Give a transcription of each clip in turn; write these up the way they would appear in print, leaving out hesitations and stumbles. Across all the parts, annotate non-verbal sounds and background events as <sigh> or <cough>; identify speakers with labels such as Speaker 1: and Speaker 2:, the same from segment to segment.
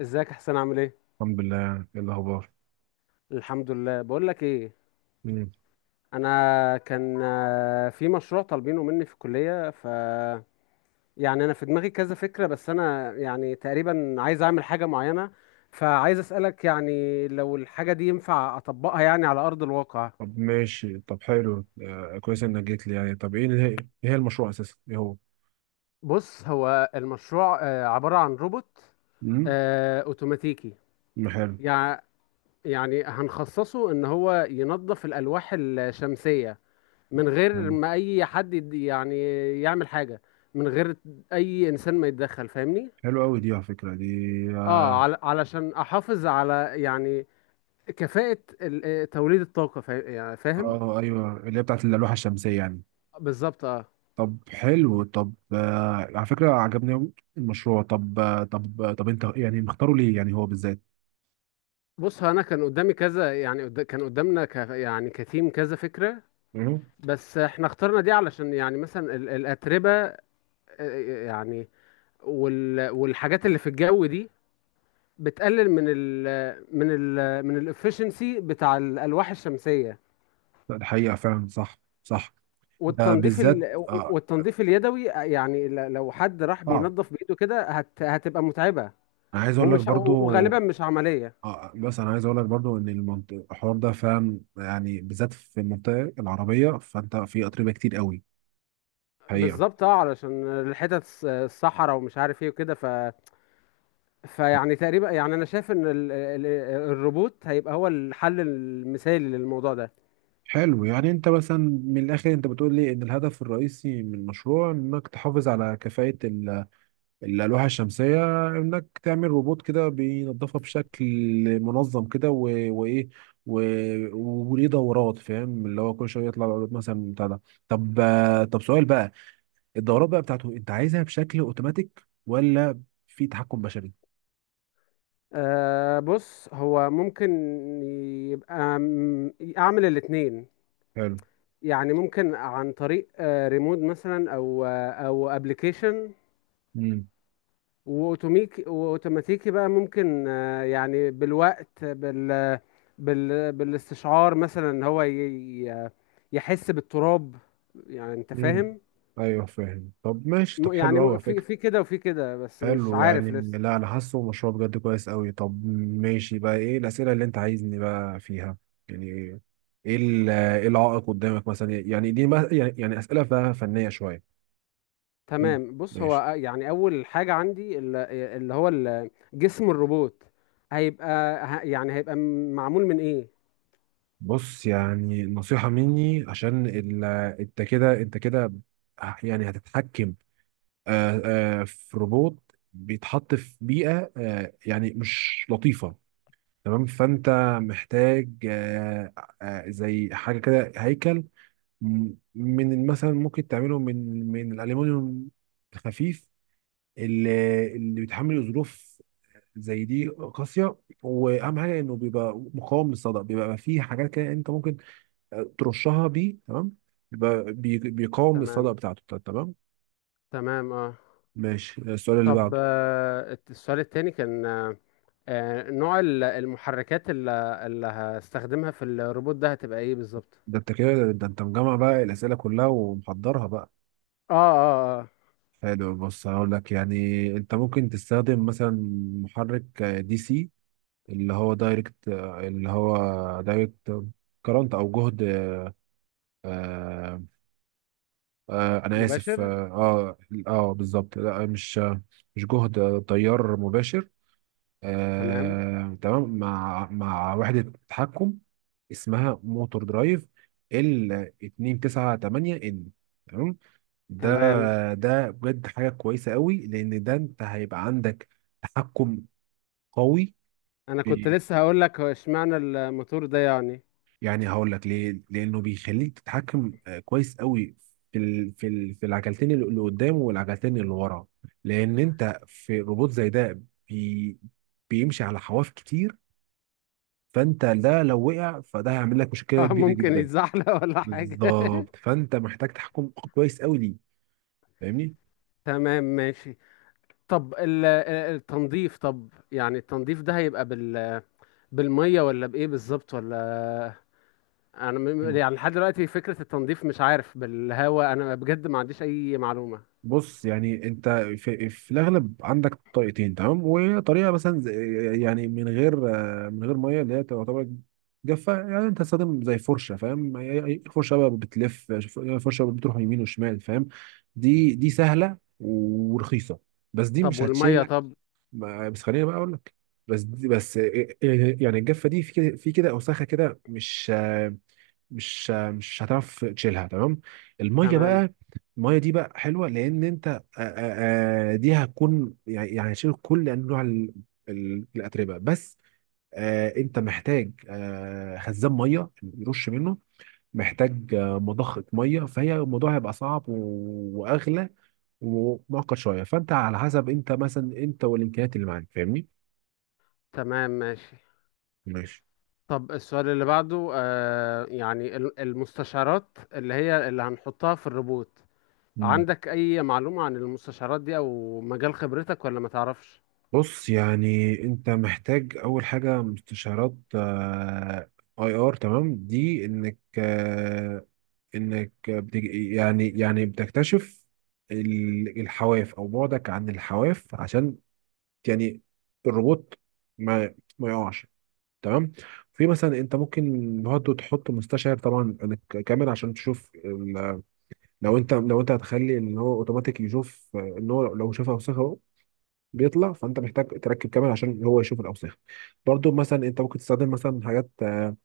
Speaker 1: ازيك يا حسين، عامل ايه؟
Speaker 2: الحمد لله، ايه الاخبار؟
Speaker 1: الحمد لله. بقول لك ايه،
Speaker 2: مم.
Speaker 1: انا كان في مشروع طالبينه مني في الكليه. يعني انا في دماغي كذا فكره، بس انا يعني تقريبا عايز اعمل حاجه معينه، فعايز اسالك يعني لو الحاجه دي ينفع اطبقها يعني على ارض الواقع.
Speaker 2: طب ماشي، طب حلو، كويس انك جيت لي، يعني طب ايه اللي هي، ايه هي المشروع اساسا، ايه هو؟
Speaker 1: بص هو المشروع عباره عن روبوت
Speaker 2: امم.
Speaker 1: اوتوماتيكي.
Speaker 2: حلو
Speaker 1: يع- يعني هنخصصه ان هو ينظف الالواح الشمسيه من غير
Speaker 2: حلو.
Speaker 1: ما اي حد يعني يعمل حاجة من غير اي انسان ما يتدخل، فاهمني؟
Speaker 2: حلو قوي دي، على فكره دي.
Speaker 1: اه،
Speaker 2: اه،
Speaker 1: علشان احافظ على يعني كفاءة توليد الطاقة يعني فاهم.
Speaker 2: آه، ايوه، اللي هي بتاعت اللوحه الشمسيه يعني.
Speaker 1: بالظبط اه.
Speaker 2: طب حلو، طب على فكره عجبني قوي المشروع. طب انت يعني مختاره ليه، يعني هو بالذات؟
Speaker 1: بص هو انا كان قدامي كذا يعني كان قدامنا يعني كتيم كذا فكرة،
Speaker 2: مم.
Speaker 1: بس احنا اخترنا دي علشان يعني مثلا الأتربة، يعني والحاجات اللي في الجو دي بتقلل من الافشنسي بتاع الألواح الشمسية.
Speaker 2: لا، الحقيقه فعلا صح صح. آه،
Speaker 1: والتنظيف
Speaker 2: بالذات.
Speaker 1: ال...
Speaker 2: آه.
Speaker 1: والتنظيف اليدوي، يعني لو حد راح
Speaker 2: صعب.
Speaker 1: بينظف بايده كده هتبقى متعبه،
Speaker 2: انا عايز اقول لك برضو
Speaker 1: وغالبا مش عمليه.
Speaker 2: اه، بس انا عايز اقول لك برضو ان الحوار ده فعلا، يعني بالذات في المنطقه العربيه، فانت في اتربه كتير قوي. حقيقه.
Speaker 1: بالظبط اه، علشان الحتت الصحراء ومش عارف ايه وكده. فيعني تقريبا يعني انا شايف ان الروبوت هيبقى هو الحل المثالي للموضوع ده.
Speaker 2: حلو، يعني انت مثلا من الاخر انت بتقول لي ان الهدف الرئيسي من المشروع انك تحافظ على كفاءه الالواح الشمسيه، انك تعمل روبوت كده بينظفها بشكل منظم كده، وايه، و- وليه دورات، فاهم اللي هو كل شويه يطلع العروض مثلا بتاع ده. طب طب سؤال بقى، الدورات بقى بتاعته انت عايزها بشكل اوتوماتيك ولا في تحكم بشري؟
Speaker 1: آه، بص هو ممكن يبقى اعمل الاتنين،
Speaker 2: حلو.
Speaker 1: يعني ممكن عن طريق ريموت مثلا، او ابلكيشن.
Speaker 2: امم.
Speaker 1: واوتوميك واوتوماتيكي بقى ممكن، يعني بالوقت، بالاستشعار مثلا، إن هو يحس بالتراب، يعني انت
Speaker 2: امم.
Speaker 1: فاهم.
Speaker 2: ايوه فاهم، طب ماشي، طب حلو قوي على
Speaker 1: في
Speaker 2: فكره.
Speaker 1: في كده وفي كده، بس مش
Speaker 2: حلو يعني.
Speaker 1: عارف لسه.
Speaker 2: لا، انا حاسه مشروع بجد كويس قوي. طب ماشي بقى، ايه الاسئله اللي انت عايزني بقى فيها، يعني ايه ايه العائق قدامك مثلا؟ يعني دي يعني يعني اسئله بقى فنيه شويه. إيه-
Speaker 1: تمام. بص
Speaker 2: ماشي.
Speaker 1: هو يعني اول حاجة عندي جسم الروبوت هيبقى معمول من ايه؟
Speaker 2: بص يعني نصيحه مني، عشان انت كده انت كده يعني هتتحكم، آه، في روبوت بيتحط في بيئة يعني مش لطيفة، تمام؟ فأنت محتاج زي حاجة كده هيكل، من مثلا ممكن تعمله من الألمنيوم الخفيف، اللي بيتحمل ظروف زي دي قاسية، وأهم حاجة إنه بيبقى مقاوم للصدأ. بيبقى فيه حاجات كده أنت ممكن ترشها بيه، تمام. بيبقى بيقاوم الصدأ
Speaker 1: تمام،
Speaker 2: بتاعته، تمام.
Speaker 1: تمام اه.
Speaker 2: ماشي، السؤال اللي
Speaker 1: طب
Speaker 2: بعده.
Speaker 1: السؤال التاني كان نوع المحركات اللي هستخدمها في الروبوت ده هتبقى ايه بالظبط؟
Speaker 2: ده انت كده، ده انت مجمع بقى الاسئله كلها ومحضرها بقى.
Speaker 1: اه، اه، اه،
Speaker 2: حلو، بص هقول لك، يعني انت ممكن تستخدم مثلا محرك دي سي، اللي هو دايركت كرنت او جهد. آه انا اسف.
Speaker 1: مباشر.
Speaker 2: بالظبط، لا، مش مش جهد، تيار مباشر.
Speaker 1: تمام،
Speaker 2: آه تمام، مع وحده تحكم اسمها موتور درايف ال 298 ان، تمام. ده
Speaker 1: تمام.
Speaker 2: ده بجد حاجة كويسة قوي، لأن ده أنت هيبقى عندك تحكم قوي
Speaker 1: انا كنت
Speaker 2: في.
Speaker 1: لسه هقول لك هو اشمعنى الموتور ده يعني؟
Speaker 2: يعني هقول لك ليه، لأنه بيخليك تتحكم كويس قوي في ال... في ال... في العجلتين اللي قدام والعجلتين اللي ورا، لأن أنت في روبوت زي ده بي... بيمشي على حواف كتير، فأنت ده لو وقع فده هيعمل لك
Speaker 1: <laughs>
Speaker 2: مشكلة
Speaker 1: اه،
Speaker 2: كبيرة
Speaker 1: ممكن
Speaker 2: جدا.
Speaker 1: يتزحلق ولا حاجة. <laughs>
Speaker 2: بالظبط، فأنت محتاج تحكم كويس قوي ليه، فاهمني؟
Speaker 1: تمام، ماشي. طب التنظيف، طب يعني التنظيف ده هيبقى بالمية ولا بإيه بالظبط، ولا... أنا يعني لحد دلوقتي فكرة التنظيف مش عارف، بالهواء؟ أنا بجد ما عنديش أي معلومة.
Speaker 2: بص يعني انت في الاغلب عندك طريقتين، تمام. وطريقه مثلا يعني من غير ميه، اللي هي تعتبر جافه. يعني انت تستخدم زي فرشه، فاهم؟ أي فرشه بقى بتلف، فرشه بتروح يمين وشمال، فاهم؟ دي سهله ورخيصه، بس دي
Speaker 1: طب
Speaker 2: مش
Speaker 1: والمية؟
Speaker 2: هتشيلك.
Speaker 1: طب،
Speaker 2: بس خليني بقى اقول لك. بس دي، بس يعني الجافه دي، في كده في كده اوساخه كده، مش هتعرف تشيلها، تمام. الميه
Speaker 1: تمام.
Speaker 2: بقى، الميه دي بقى حلوه، لان انت دي هتكون، يعني يعني هتشيل كل انواع الاتربه، بس انت محتاج خزان ميه يرش منه، محتاج مضخه ميه، فهي الموضوع هيبقى صعب واغلى ومعقد شويه، فانت على حسب انت مثلا، انت والامكانيات اللي معاك، فاهمني؟
Speaker 1: تمام ماشي.
Speaker 2: ماشي.
Speaker 1: طب السؤال اللي بعده آه، يعني المستشعرات اللي هي اللي هنحطها في الروبوت، عندك أي معلومة عن المستشعرات دي أو مجال خبرتك ولا ما تعرفش؟
Speaker 2: بص يعني انت محتاج اول حاجه مستشارات اي ار، تمام، دي انك انك يعني يعني بتكتشف الحواف او بعدك عن الحواف، عشان يعني الروبوت ما يقعش، تمام. في مثلا انت ممكن برضه تحط مستشعر، طبعا عن كاميرا عشان تشوف لو انت هتخلي ان هو اوتوماتيك يشوف ان هو لو شاف اوساخه بيطلع، فانت محتاج تركب كامل عشان هو يشوف الاوساخ. برضو مثلا انت ممكن تستخدم مثلا حاجات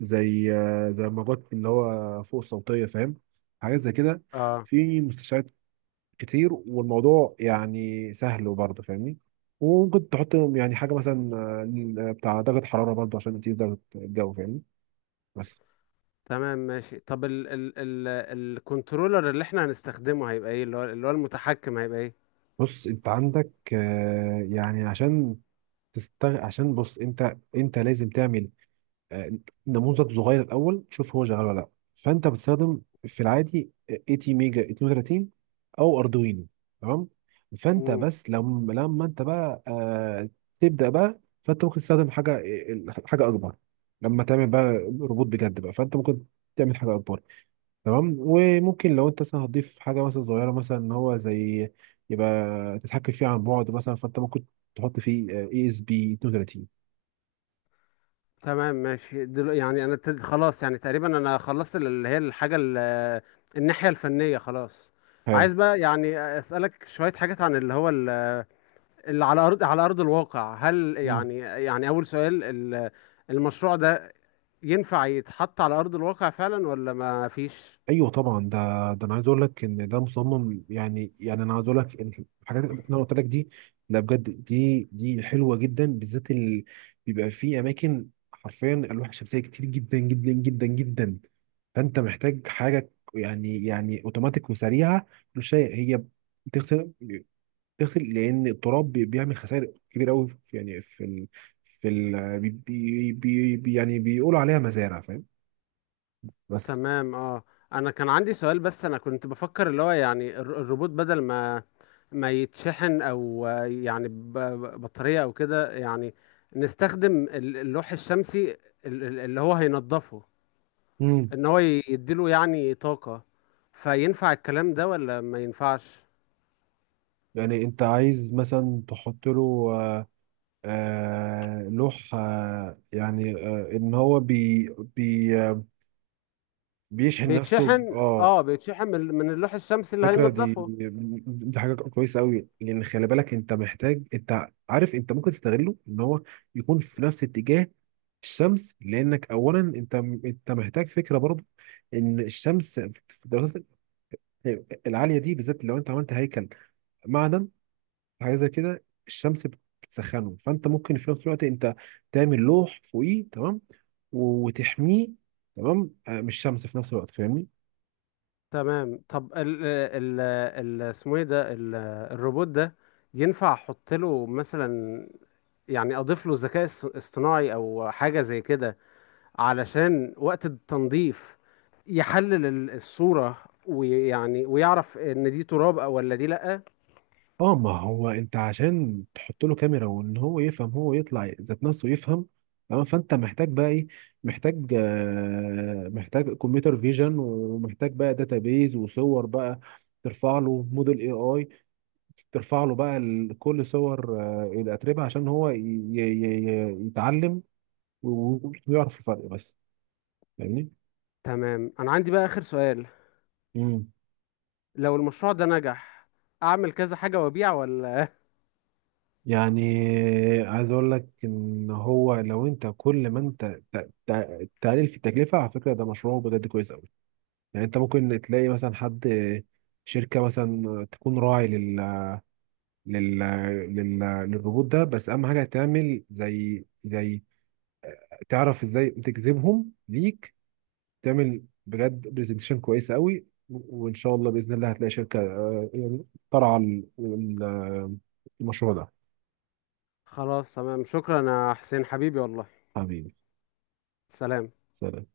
Speaker 2: زي زي الموجات اللي هو فوق الصوتيه، فاهم؟ حاجات زي كده
Speaker 1: اه.
Speaker 2: في مستشفيات كتير، والموضوع يعني سهل برضه، فاهمني؟ وممكن تحط يعني حاجه مثلا بتاع درجه حراره برضه عشان تقيس درجه الجو، فاهمني؟ بس.
Speaker 1: تمام ماشي. طب ال ال ال الكنترولر اللي احنا هنستخدمه هيبقى ايه، اللي هو المتحكم، هيبقى ايه؟
Speaker 2: بص انت عندك يعني عشان عشان بص، انت لازم تعمل آه، نموذج صغير الاول، شوف هو شغال ولا لا. فانت بتستخدم في العادي 80 ميجا 32 او اردوينو، تمام. فانت
Speaker 1: مم.
Speaker 2: بس لما انت بقى تبدا بقى، فانت ممكن تستخدم حاجه، اكبر، لما تعمل بقى روبوت بجد بقى، فانت ممكن تعمل حاجه اكبر، تمام. وممكن لو انت مثلا هتضيف حاجه مثلا صغيره مثلا ان هو زي يبقى تتحكم فيه عن بعد مثلا، فانت ممكن تحط فيه اي اس بي 32.
Speaker 1: تمام ماشي. دل يعني انا ابتديت خلاص، يعني تقريبا انا خلصت ال- اللي هي الحاجة ال- الناحية الفنية خلاص.
Speaker 2: حلو.
Speaker 1: عايز بقى يعني أسألك شوية حاجات عن اللي هو اللي على ارض الواقع. هل يعني يعني اول سؤال المشروع ده ينفع يتحط على ارض الواقع فعلا ولا ما فيش؟
Speaker 2: ايوه طبعا ده، ده انا عايز اقول لك ان ده مصمم، يعني يعني انا عايز اقول لك إن الحاجات اللي انا قلت لك دي. لا بجد، دي حلوه جدا بالذات ال... بيبقى في اماكن حرفيا الواح الشمسيه كتير جدا جدا جدا جدا، فانت محتاج حاجه، يعني يعني اوتوماتيك وسريعه، كل شيء هي بتغسل، بتغسل. لان التراب بيعمل خسائر كبيره قوي في يعني في ال... في ال... يعني بيقولوا عليها مزارع، فاهم؟ بس.
Speaker 1: تمام اه. انا كان عندي سؤال، بس انا كنت بفكر اللي هو يعني الروبوت بدل ما يتشحن او يعني بطارية او كده، يعني نستخدم اللوح الشمسي اللي هو هينضفه ان هو يديله يعني طاقة. فينفع الكلام ده ولا ما ينفعش؟
Speaker 2: يعني انت عايز مثلا تحط له لوح يعني ان هو بي بي آه، بيشحن نفسه ب-
Speaker 1: بيتشحن،
Speaker 2: اه
Speaker 1: اه بيتشحن من اللوح الشمسي اللي
Speaker 2: الفكره دي،
Speaker 1: هينضفه.
Speaker 2: دي حاجه كويسه قوي، لان خلي بالك انت محتاج، انت عارف انت ممكن تستغله ان هو يكون في نفس اتجاه الشمس، لانك اولا انت محتاج فكره برضو ان الشمس في الدرجات العاليه دي، بالذات لو انت عملت هيكل معدن، حاجه زي كده الشمس بتسخنه، فانت ممكن في نفس الوقت انت تعمل لوح فوقيه، تمام، وتحميه، تمام، من الشمس في نفس الوقت، فاهمني؟
Speaker 1: تمام. طب ال ال ال اسمه ايه ده الروبوت ده، ينفع احط له مثلا يعني اضيف له ذكاء اصطناعي او حاجة زي كده، علشان وقت التنظيف يحلل الصورة ويعني ويعرف ان دي تراب او ولا دي لأ؟
Speaker 2: اه، ما هو انت عشان تحط له كاميرا وان هو يفهم، هو يطلع ذات نفسه يفهم، تمام. فانت محتاج بقى ايه؟ محتاج كمبيوتر فيجن، ومحتاج بقى داتابيز وصور بقى، ترفع له موديل اي اي، ترفع له بقى كل صور الاتربه، عشان هو يتعلم وبيعرف الفرق، بس فاهمني؟
Speaker 1: تمام. انا عندي بقى اخر سؤال،
Speaker 2: امم.
Speaker 1: لو المشروع ده نجح، اعمل كذا حاجة وابيع ولا...؟
Speaker 2: يعني عايز اقول لك ان هو لو انت كل ما انت تقلل في التكلفه، على فكره ده مشروع بجد كويس قوي. يعني انت ممكن تلاقي مثلا حد، شركه مثلا تكون راعي لل لل لل للروبوت ده، بس اهم حاجه تعمل زي تعرف ازاي تجذبهم ليك، تعمل بجد برزنتيشن كويسه قوي، وان شاء الله باذن الله هتلاقي شركه يعني ترعى المشروع ده.
Speaker 1: خلاص تمام، شكرا يا حسين حبيبي والله.
Speaker 2: حبيبي.
Speaker 1: سلام.
Speaker 2: سلام.